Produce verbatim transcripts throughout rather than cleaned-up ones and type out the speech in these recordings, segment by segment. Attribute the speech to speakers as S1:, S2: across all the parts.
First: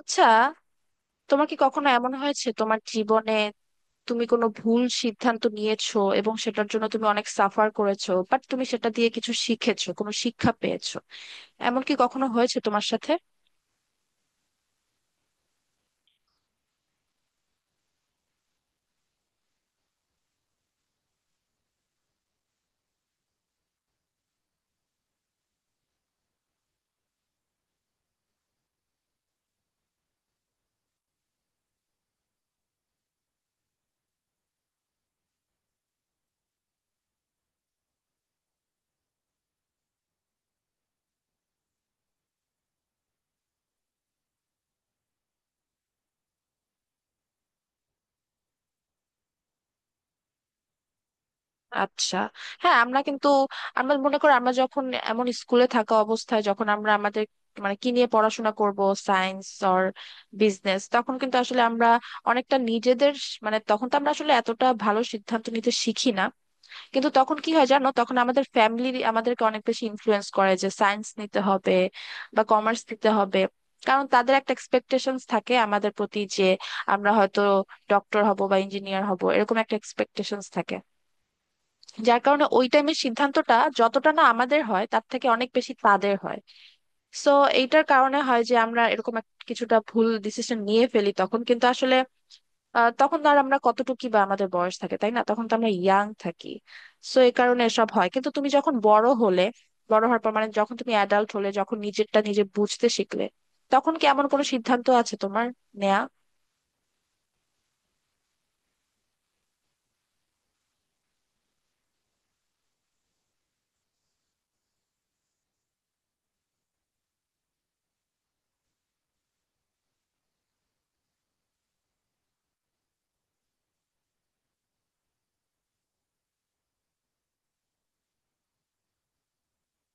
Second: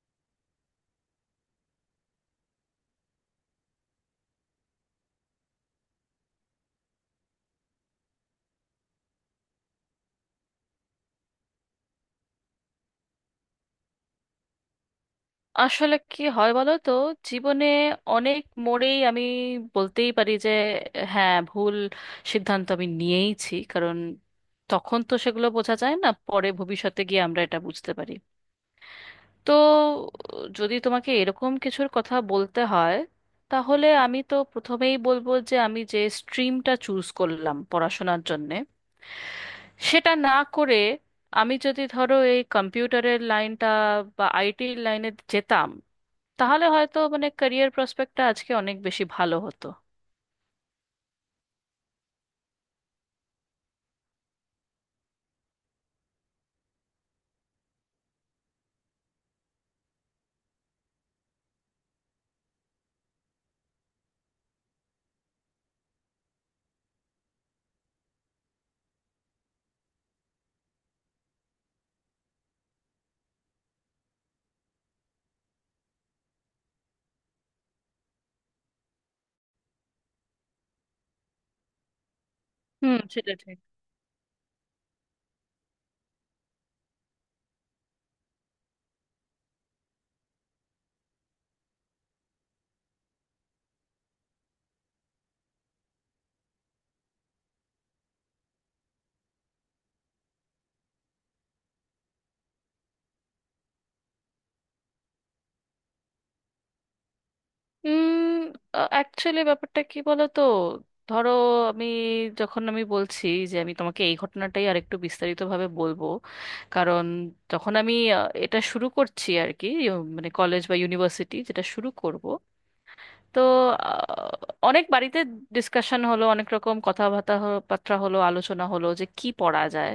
S1: আচ্ছা, তোমার কি কখনো এমন হয়েছে তোমার জীবনে তুমি কোনো ভুল সিদ্ধান্ত নিয়েছো এবং সেটার জন্য তুমি অনেক সাফার করেছো, বাট তুমি সেটা দিয়ে কিছু শিখেছো, কোনো শিক্ষা পেয়েছো? এমন কি কখনো হয়েছে তোমার সাথে?
S2: আসলে কি হয় বলো তো? জীবনে অনেক মোড়েই আমি বলতেই পারি যে হ্যাঁ, ভুল সিদ্ধান্ত আমি নিয়েইছি, কারণ তখন তো সেগুলো বোঝা যায় না, পরে ভবিষ্যতে গিয়ে আমরা এটা বুঝতে পারি। তো যদি তোমাকে এরকম কিছুর কথা বলতে হয়, তাহলে আমি তো প্রথমেই বলবো যে আমি যে স্ট্রিমটা চুজ করলাম পড়াশোনার জন্যে, সেটা না করে আমি যদি ধরো এই কম্পিউটারের লাইনটা বা আইটির লাইনে যেতাম, তাহলে হয়তো মানে ক্যারিয়ার প্রসপেক্টটা আজকে অনেক বেশি ভালো হতো।
S1: আচ্ছা। হ্যাঁ, আমরা কিন্তু আমরা মনে করো আমরা যখন এমন স্কুলে থাকা অবস্থায়, যখন আমরা আমাদের মানে কি নিয়ে পড়াশোনা করব, সায়েন্স অর বিজনেস, তখন কিন্তু আসলে আমরা অনেকটা নিজেদের স- মানে তখন তো আমরা আসলে এতটা ভালো সিদ্ধান্ত নিতে শিখি না। কিন্তু তখন কি হয় জানো, তখন আমাদের ফ্যামিলি আমাদেরকে অনেক বেশি ইনফ্লুয়েন্স করে যে সায়েন্স নিতে হবে বা কমার্স নিতে হবে, কারণ তাদের একটা এক্সপেকটেশনস থাকে আমাদের প্রতি যে আমরা হয়তো ডক্টর হব বা ইঞ্জিনিয়ার হব, এরকম একটা এক্সপেকটেশনস থাকে, যার কারণে ওই
S2: হুম,
S1: টাইমের
S2: সেটা
S1: সিদ্ধান্তটা
S2: ঠিক।
S1: যতটা না আমাদের হয় তার থেকে অনেক বেশি তাদের হয়। সো এইটার কারণে হয় যে আমরা এরকম এক- কিছুটা ভুল ডিসিশন নিয়ে ফেলি তখন, কিন্তু আসলে আহ তখন তো আর আমরা কতটুকু বা আমাদের বয়স থাকে, তাই না? তখন তো আমরা ইয়াং থাকি। সো এই কারণে এসব হয়, কিন্তু তুমি যখন বড় হলে, বড় হওয়ার পর, মানে যখন তুমি অ্যাডাল্ট হলে, যখন নিজেরটা নিজে বুঝতে শিখলে, তখন কি এমন কোনো সিদ্ধান্ত আছে তোমার নেয়া?
S2: উম অ্যাকচুয়ালি ব্যাপারটা কি বলতো, ধরো আমি যখন আমি বলছি যে আমি তোমাকে এই ঘটনাটাই আরেকটু বিস্তারিতভাবে বলবো, কারণ যখন আমি আহ, এটা শুরু করছি আর কি, ইউ- মানে কলেজ বা ইউনিভার্সিটি যেটা শুরু করব। তো আহ, অনেক বাড়িতে ডিসকাশন হলো, অনেক রকম কথাবার্তা হ- বার্তা হলো, আলোচনা হলো যে কি পড়া যায়।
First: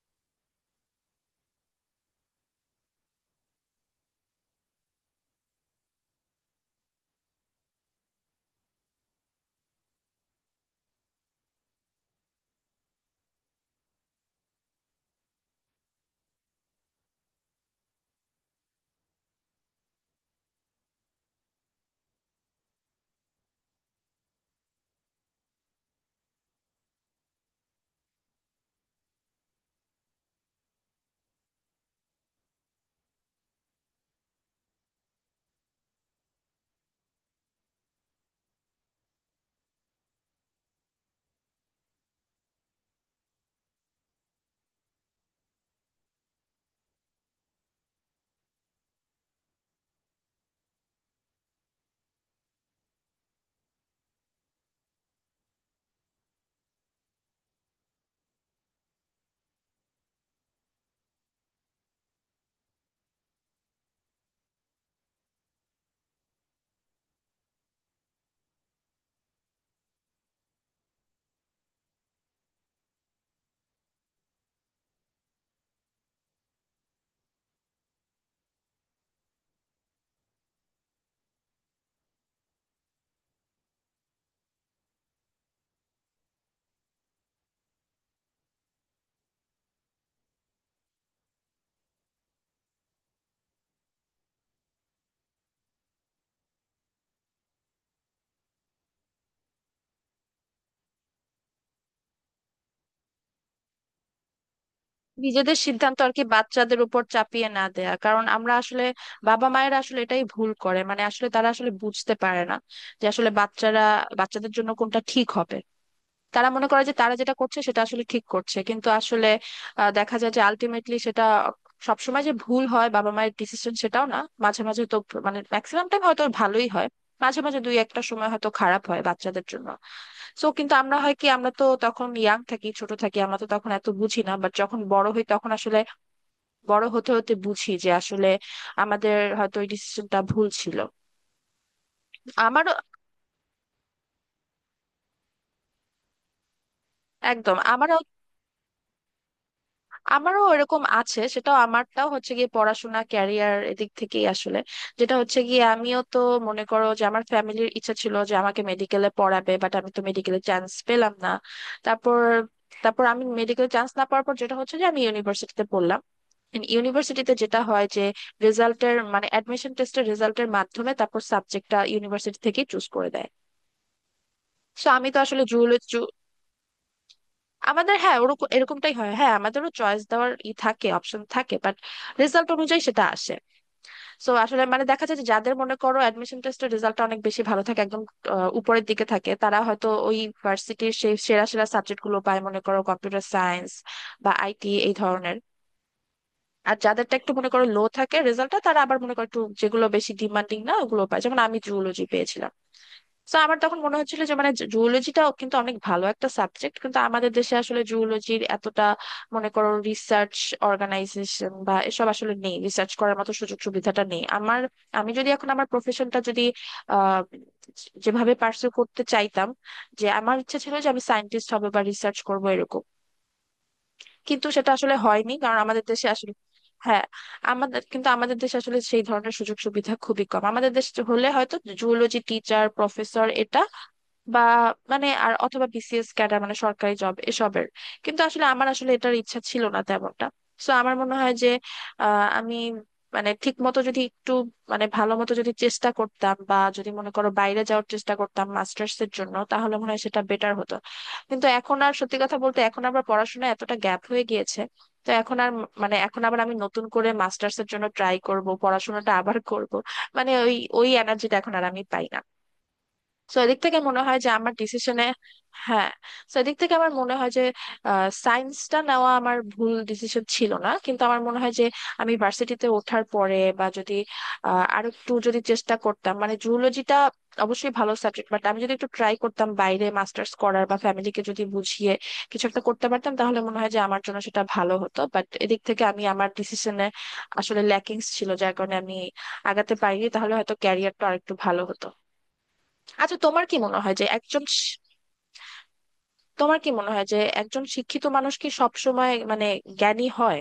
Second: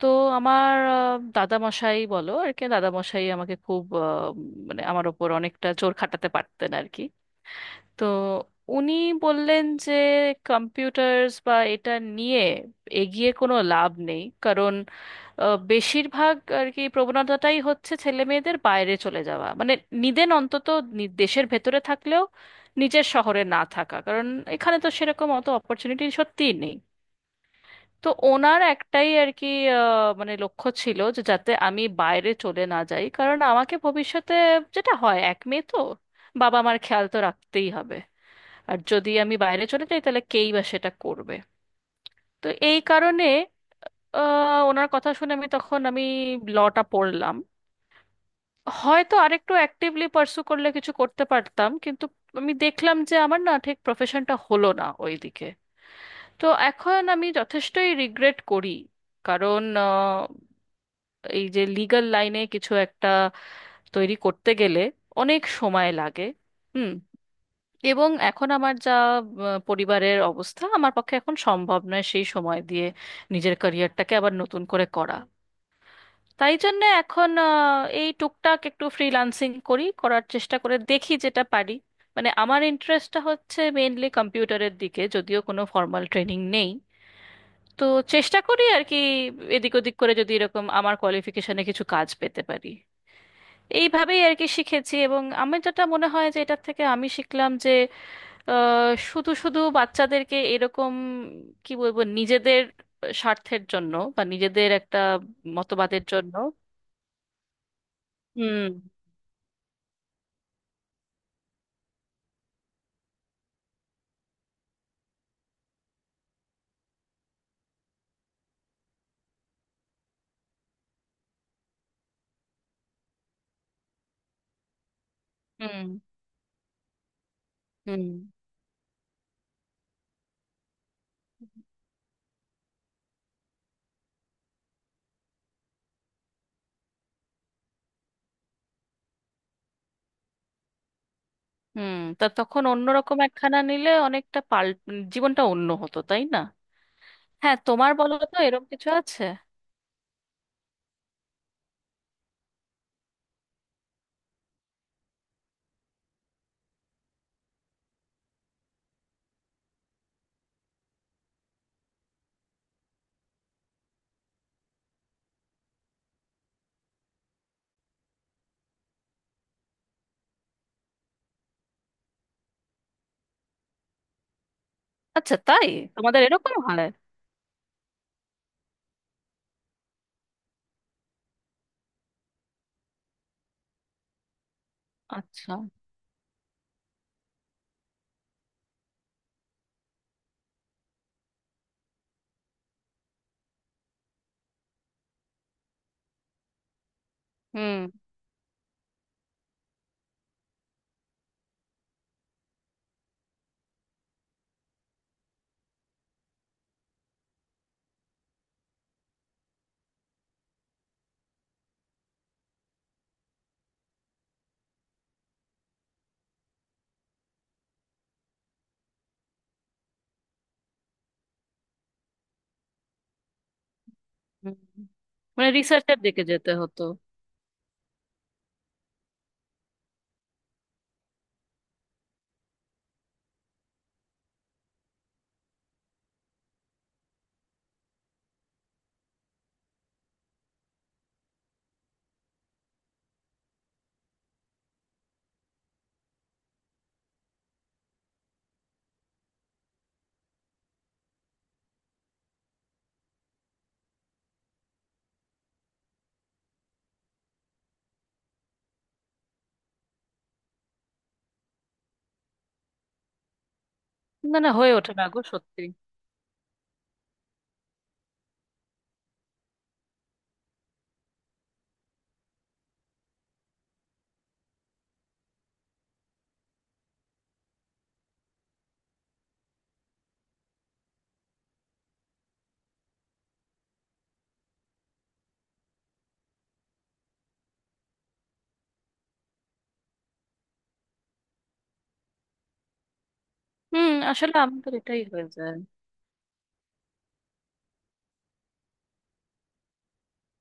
S2: তো আমার আহ, দাদামশাই, বলো আর কি, দাদামশাই আমাকে খুব আহ, মানে আমার ওপর অনেকটা জোর খাটাতে পারতেন আর কি। তো উনি বললেন যে কম্পিউটার্স বা এটা নিয়ে এগিয়ে কোনো লাভ নেই, কারণ আহ, বেশিরভাগ আর কি প্রবণতাটাই হচ্ছে ছেলে মেয়েদের বাইরে চলে যাওয়া, মানে নিদেন অন্তত নি- দেশের ভেতরে থাকলেও নিজের শহরে না থাকা, কারণ এখানে তো সেরকম অত অপরচুনিটি সত্যিই নেই। তো ওনার একটাই আর কি আহ, মানে লক্ষ্য ছিল যে যাতে আমি বাইরে চলে না যাই, কারণ আমাকে ভবিষ্যতে, যেটা হয় এক মেয়ে তো, বাবা মার খেয়াল তো রাখতেই হবে, আর যদি আমি বাইরে চলে যাই তাহলে কেই বা সেটা করবে। তো এই কারণে আহ, ওনার কথা শুনে আমি তখন আমি লটা পড়লাম। হয়তো আরেকটু অ্যাক্টিভলি পার্সু করলে কিছু করতে পারতাম, কিন্তু আমি দেখলাম যে আমার না ঠিক প্রফেশনটা হলো না ওইদিকে। তো এখন আমি যথেষ্টই রিগ্রেট করি, কারণ এই যে লিগ্যাল লাইনে কিছু একটা তৈরি করতে গেলে অনেক সময় লাগে। হুম। এবং এখন আমার যা আহ, পরিবারের অবস্থা, আমার পক্ষে এখন সম্ভব নয় সেই সময় দিয়ে নিজের ক্যারিয়ারটাকে আবার নতুন করে করা। তাই জন্য এখন আহ, এই টুকটাক একটু ফ্রিল্যান্সিং করি, করার চেষ্টা করে দেখি যেটা পারি। মানে আমার ইন্টারেস্টটা হচ্ছে মেইনলি কম্পিউটারের দিকে, যদিও কোনো ফর্মাল ট্রেনিং নেই। তো চেষ্টা করি আর কি, এদিক ওদিক করে যদি এরকম আমার কোয়ালিফিকেশনে কিছু কাজ পেতে পারি। এইভাবেই আর কি শিখেছি, এবং আমি যেটা মনে হয় যে এটার থেকে আমি শিখলাম যে আহ, শুধু শুধু বাচ্চাদেরকে এরকম, কি বলবো, নিজেদের স্বার্থের জন্য বা নিজেদের একটা
S1: নিজেদের সিদ্ধান্ত
S2: মতবাদের
S1: আর কি
S2: জন্য।
S1: বাচ্চাদের উপর চাপিয়ে না দেয়া, কারণ আমরা
S2: হুম।
S1: আসলে বাবা মায়েরা আসলে এটাই ভুল করে, মানে আসলে তারা আসলে বুঝতে পারে না যে আসলে বাচ্চারা বাচ্চাদের জন্য কোনটা ঠিক হবে। তারা মনে করে যে তারা যেটা করছে সেটা আসলে ঠিক করছে, কিন্তু আসলে আহ, দেখা যায় যে আলটিমেটলি সেটা সবসময় যে ভুল হয় বাবা মায়ের ডিসিশন, সেটাও না। মাঝে মাঝে তো মানে
S2: হুম।
S1: ম্যাক্সিমাম টাইম হয়তো ভালোই হয়, মাঝে মাঝে দুই একটা
S2: হুম।
S1: সময় হয়তো খারাপ হয় বাচ্চাদের জন্য। সো কিন্তু আমরা হয় কি, আমরা তো তখন ইয়াং থাকি, ছোট থাকি, আমরা তো তখন এত বুঝি না, বাট যখন বড় হই তখন আসলে বড় হতে হতে বুঝি যে আসলে আমাদের হয়তো ওই ডিসিশনটা ভুল ছিল।
S2: হুম। তা তখন
S1: আমারও,
S2: অন্যরকম একখানা নিলে অনেকটা পাল জীবনটা অন্য হতো, তাই না?
S1: একদম
S2: হ্যাঁ, তোমার
S1: আমারও।
S2: বলো তো এরকম কিছু আছে?
S1: আমারও এরকম আছে, সেটা আমারটাও হচ্ছে গিয়ে পড়াশোনা, ক্যারিয়ার এদিক থেকেই আসলে, যেটা হচ্ছে গিয়ে আমিও তো মনে করো যে আমার ফ্যামিলির ইচ্ছা ছিল যে আমাকে মেডিকেলে পড়াবে, বাট আমি তো মেডিকেলে চান্স পেলাম না। তারপর, তারপর আমি মেডিকেল চান্স না পাওয়ার পর যেটা হচ্ছে যে আমি ইউনিভার্সিটিতে পড়লাম। ইউনিভার্সিটিতে যেটা হয় যে রেজাল্টের, মানে অ্যাডমিশন টেস্টের রেজাল্টের মাধ্যমে তারপর সাবজেক্টটা ইউনিভার্সিটি থেকেই চুজ করে দেয়। তো আমি তো
S2: আচ্ছা,
S1: আসলে
S2: তাই? তোমাদের এরকম হয়?
S1: আমাদের, হ্যাঁ, ওরকম এরকমটাই হয়, হ্যাঁ, আমাদেরও চয়েস দেওয়ার ই থাকে, অপশন থাকে, বাট রেজাল্ট অনুযায়ী সেটা আসে। সো আসলে মানে দেখা যায় যে
S2: আচ্ছা।
S1: যাদের মনে করো অ্যাডমিশন টেস্টের রেজাল্টটা অনেক বেশি ভালো থাকে, একদম আহ, উপরের দিকে থাকে, তারা হয়তো ওই ভার্সিটির সেই সেরা সেরা সাবজেক্ট গুলো পায়, মনে করো কম্পিউটার সায়েন্স বা আইটি এই ধরনের। আর যাদেরটা একটু মনে করো লো
S2: হুম।
S1: থাকে রেজাল্টটা, তারা আবার মনে করো একটু যেগুলো বেশি ডিমান্ডিং না ওগুলো পায়, যেমন আমি জুওলজি পেয়েছিলাম। তো আমার তখন মনে হচ্ছিল যে মানে জুওলজিটাও কিন্তু অনেক ভালো একটা সাবজেক্ট, কিন্তু আমাদের দেশে আসলে জুওলজির এতটা মনে করো রিসার্চ অর্গানাইজেশন বা এসব আসলে নেই, রিসার্চ করার মতো সুযোগ সুবিধাটা নেই আমার। আমি যদি এখন আমার প্রফেশনটা যদি আহ যেভাবে পার্সু করতে চাইতাম, যে আমার ইচ্ছা ছিল যে আমি সায়েন্টিস্ট হব বা রিসার্চ করব এরকম, কিন্তু
S2: হুম।
S1: সেটা আসলে হয়নি,
S2: মানে
S1: কারণ আমাদের
S2: রিসার্চের
S1: দেশে
S2: দিকে
S1: আসলে
S2: যেতে হতো।
S1: হ্যাঁ আমাদের, কিন্তু আমাদের দেশে আসলে সেই ধরনের সুযোগ সুবিধা খুবই কম। আমাদের দেশে হলে হয়তো জুওলজি টিচার, প্রফেসর, এটা বা মানে আর অথবা বিসিএস ক্যাডার মানে সরকারি জব এসবের, কিন্তু আসলে আমার আসলে এটার ইচ্ছা ছিল না তেমনটা। সো আমার মনে হয় যে আহ, আমি মানে ঠিক মতো যদি একটু, মানে ভালো মতো যদি চেষ্টা করতাম বা যদি মনে করো বাইরে যাওয়ার চেষ্টা করতাম মাস্টার্স এর জন্য, তাহলে মনে হয় সেটা বেটার হতো। কিন্তু এখন আর সত্যি কথা বলতে এখন আবার পড়াশোনায় এতটা গ্যাপ হয়ে গিয়েছে, তো এখন আর ম- মানে এখন আবার আমি নতুন করে মাস্টার্স এর জন্য ট্রাই করব, পড়াশোনাটা আবার করব, মানে ওই ওই এনার্জিটা এখন আর আমি পাই না। তো এদিক থেকে মনে হয় যে
S2: না না,
S1: আমার
S2: হয়ে ওঠে
S1: ডিসিশনে,
S2: না গো সত্যি।
S1: হ্যাঁ, তো এদিক থেকে আমার মনে হয় যে সায়েন্সটা নেওয়া আমার ভুল ডিসিশন ছিল না, কিন্তু আমার মনে হয় যে আমি ভার্সিটিতে ওঠার পরে বা যদি আহ, আরো একটু যদি চেষ্টা করতাম, মানে জুলজিটা অবশ্যই ভালো সাবজেক্ট, বাট আমি যদি একটু ট্রাই করতাম বাইরে মাস্টার্স করার বা ফ্যামিলিকে যদি বুঝিয়ে কিছু একটা করতে পারতাম, তাহলে মনে হয় যে আমার জন্য সেটা ভালো হতো। বাট এদিক থেকে আমি আমার ডিসিশনে আসলে ল্যাকিংস ছিল, যার কারণে আমি আগাতে পারিনি, তাহলে হয়তো ক্যারিয়ারটা আরেকটু ভালো হতো। আচ্ছা, তোমার কি মনে
S2: হুম,
S1: হয় যে
S2: আসলে
S1: একজন
S2: আমাদের
S1: শি-
S2: এটাই হয়ে যায়।
S1: তোমার কি মনে হয় যে একজন শিক্ষিত মানুষ কি সবসময় মানে জ্ঞানী হয়?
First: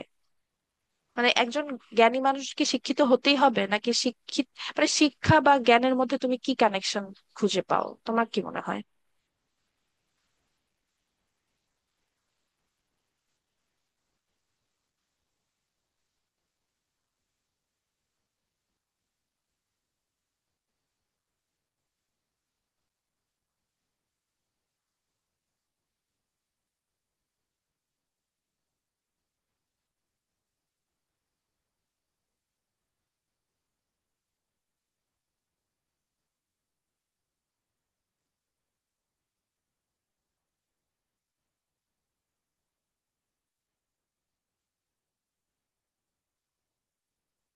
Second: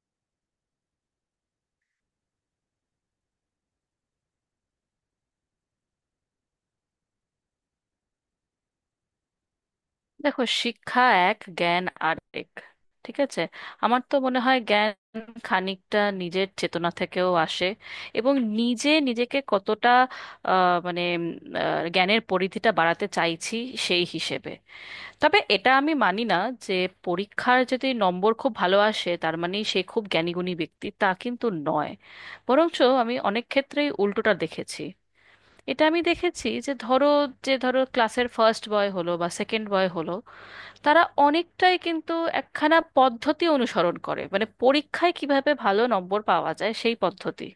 S1: মানে একজন জ্ঞানী মানুষ কি শিক্ষিত হতেই হবে, নাকি শিক্ষিত মানে শিক্ষা বা জ্ঞানের মধ্যে তুমি কি কানেকশন খুঁজে পাও? তোমার কি মনে হয়?
S2: দেখো, শিক্ষা এক, জ্ঞান আরেক, ঠিক আছে? আমার তো মনে হয় জ্ঞান খানিকটা নিজের চেতনা থেকেও আসে, এবং নিজে নিজেকে কতটা আহ, মানে উম, আহ, জ্ঞানের পরিধিটা বাড়াতে চাইছি সেই হিসেবে। তবে এটা আমি মানি না যে পরীক্ষার যদি নম্বর খুব ভালো আসে তার মানে সে খুব জ্ঞানীগুণী ব্যক্তি, তা কিন্তু নয়। বরঞ্চ আমি অনেক ক্ষেত্রেই উল্টোটা দেখেছি। এটা আমি দেখেছি যে ধরো, যে ধরো ক্লাসের ফার্স্ট বয় হলো বা সেকেন্ড বয় হলো, তারা অনেকটাই কিন্তু একখানা পদ্ধতি অনুসরণ করে, মানে পরীক্ষায় কিভাবে ভালো নম্বর পাওয়া যায় সেই পদ্ধতি,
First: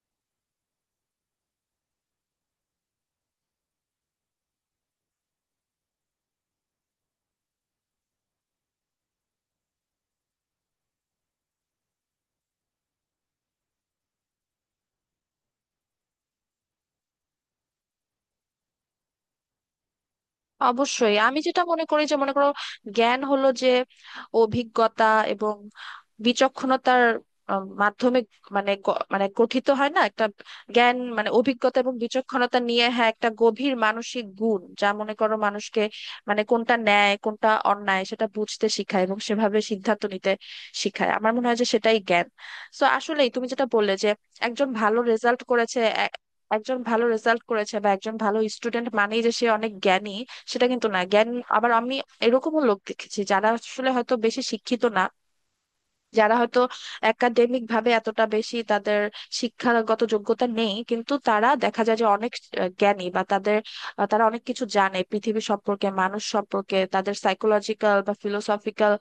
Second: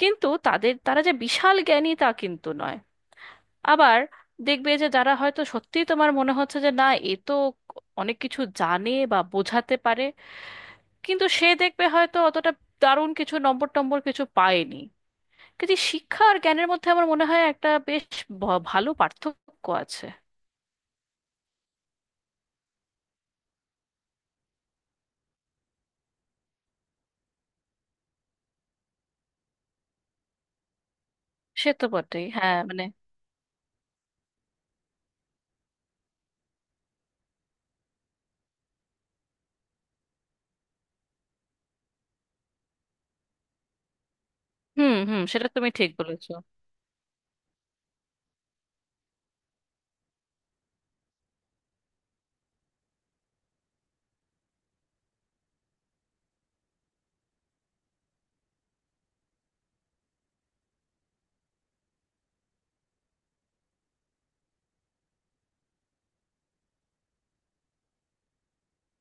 S2: কিন্তু তাদের তারা যে বিশাল জ্ঞানী তা কিন্তু নয়। আবার দেখবে যে যারা হয়তো সত্যিই তোমার মনে হচ্ছে যে না এ তো অনেক কিছু জানে বা বোঝাতে পারে, কিন্তু সে দেখবে হয়তো অতটা দারুণ কিছু নম্বর টম্বর কিছু পায়নি। কিন্তু এই শিক্ষা আর জ্ঞানের মধ্যে আমার মনে হয় একটা বেশ ভ- ভালো পার্থক্য আছে।
S1: অবশ্যই। আমি যেটা মনে করি যে মনে করো জ্ঞান হলো যে অভিজ্ঞতা এবং বিচক্ষণতার আহ, মাধ্যমে মানে গ- মানে গঠিত হয় না একটা, জ্ঞান মানে
S2: সে
S1: অভিজ্ঞতা
S2: তো
S1: এবং
S2: বটেই,
S1: বিচক্ষণতা
S2: হ্যাঁ, মানে।
S1: নিয়ে, হ্যাঁ, একটা গভীর মানসিক গুণ যা মনে করো মানুষকে মানে কোনটা ন্যায় কোনটা অন্যায় সেটা বুঝতে শেখায় এবং সেভাবে সিদ্ধান্ত নিতে শেখায়, আমার মনে হয় যে সেটাই জ্ঞান। তো আসলেই তুমি যেটা বললে যে একজন
S2: হুম,
S1: ভালো
S2: হুম,
S1: রেজাল্ট
S2: সেটা তুমি
S1: করেছে
S2: ঠিক
S1: এ-
S2: বলেছো।
S1: একজন ভালো রেজাল্ট করেছে বা একজন ভালো স্টুডেন্ট মানেই যে সে অনেক জ্ঞানী, সেটা কিন্তু না। জ্ঞান, আবার আমি এরকমও লোক দেখেছি যারা আসলে হয়তো বেশি শিক্ষিত না, যারা হয়তো একাডেমিক ভাবে এতটা বেশি তাদের শিক্ষাগত যোগ্যতা নেই, কিন্তু তারা দেখা যায় যে অনেক আহ, জ্ঞানী বা তাদের আহ, তারা অনেক কিছু জানে পৃথিবী সম্পর্কে, মানুষ সম্পর্কে, তাদের সাইকোলজিক্যাল বা ফিলোসফিক্যাল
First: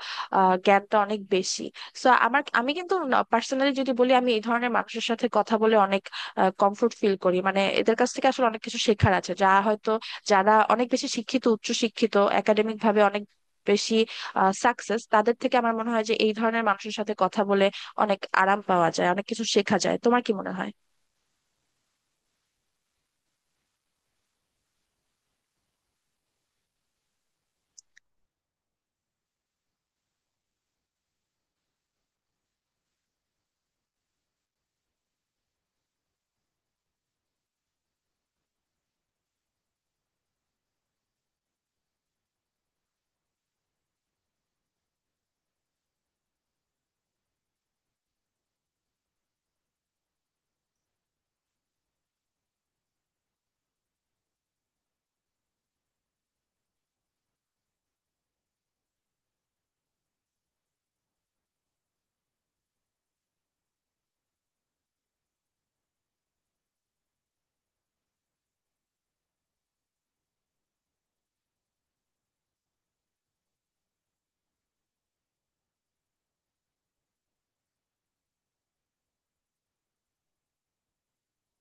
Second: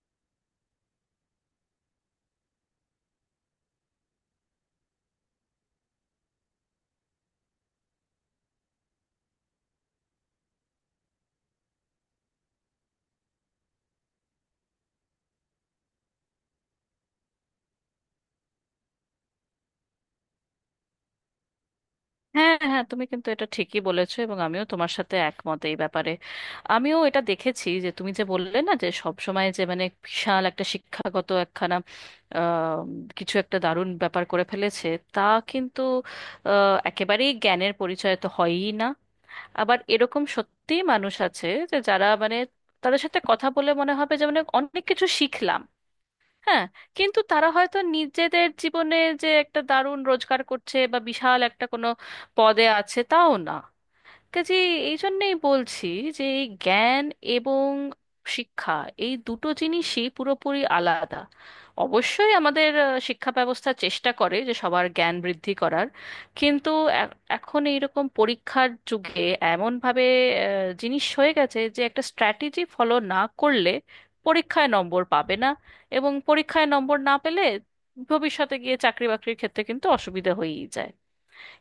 S1: জ্ঞানটা অনেক বেশি। সো আমার আমি কিন্তু পার্সোনালি যদি বলি, আমি এই ধরনের মানুষের সাথে কথা বলে অনেক কমফোর্ট ফিল করি, মানে এদের কাছ থেকে আসলে অনেক কিছু শেখার আছে, যা হয়তো যারা অনেক বেশি শিক্ষিত, উচ্চ শিক্ষিত, একাডেমিক ভাবে অনেক বেশি সাকসেস তাদের থেকে। আমার মনে হয় যে এই ধরনের মানুষের সাথে কথা বলে অনেক আরাম পাওয়া যায়, অনেক কিছু শেখা যায়। তোমার কি মনে হয়?
S2: হ্যাঁ, হ্যাঁ, তুমি কিন্তু এটা ঠিকই বলেছো, এবং আমিও তোমার সাথে একমত এই ব্যাপারে। আমিও এটা দেখেছি যে তুমি যে বললে না যে সব সময় যে মানে বিশাল একটা শিক্ষাগত একখানা আহ, কিছু একটা দারুণ ব্যাপার করে ফেলেছে, তা কিন্তু আহ, একেবারেই জ্ঞানের পরিচয় তো হয়ই না। আবার এরকম সত্যি মানুষ আছে যে যারা মানে, তাদের সাথে কথা বলে মনে হবে যে মানে অনেক কিছু শিখলাম, হ্যাঁ, কিন্তু তারা হয়তো নিজেদের জীবনে যে একটা দারুণ রোজগার করছে বা বিশাল একটা কোনো পদে আছে তাও না, কাজে। এই জন্যেই বলছি যে এই জ্ঞান এবং শিক্ষা, এই দুটো জিনিসই পুরোপুরি আলাদা। অবশ্যই আমাদের আহ, শিক্ষা ব্যবস্থা চেষ্টা করে যে সবার জ্ঞান বৃদ্ধি করার, কিন্তু এ- এখন এইরকম পরীক্ষার যুগে এমনভাবে আহ, জিনিস হয়ে গেছে যে একটা স্ট্র্যাটেজি ফলো না করলে পরীক্ষায় নম্বর পাবে না, এবং পরীক্ষায় নম্বর না পেলে ভবিষ্যতে গিয়ে চাকরি বাকরির ক্ষেত্রে কিন্তু অসুবিধা হয়েই যায়,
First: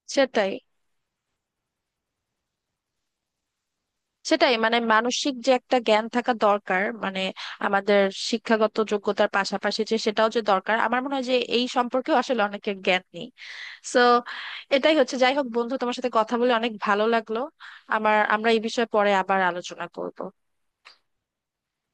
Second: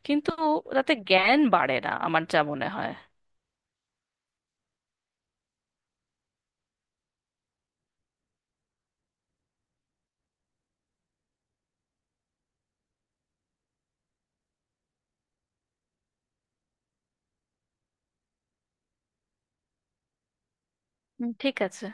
S2: কিন্তু
S1: সেটাই,
S2: তাতে জ্ঞান বাড়ে না আমার যা মনে হয়।
S1: সেটাই মানে মানসিক যে একটা জ্ঞান থাকা দরকার, মানে আমাদের শিক্ষাগত যোগ্যতার পাশাপাশি যে সেটাও যে দরকার, আমার মনে হয় যে এই সম্পর্কেও আসলে অনেকের জ্ঞান নেই। সো এটাই হচ্ছে, যাই হোক বন্ধু, তোমার সাথে কথা বলে অনেক ভালো লাগলো আমার। আমরা এই বিষয়ে পরে আবার আলোচনা করব।
S2: হুম, ঠিক আছে।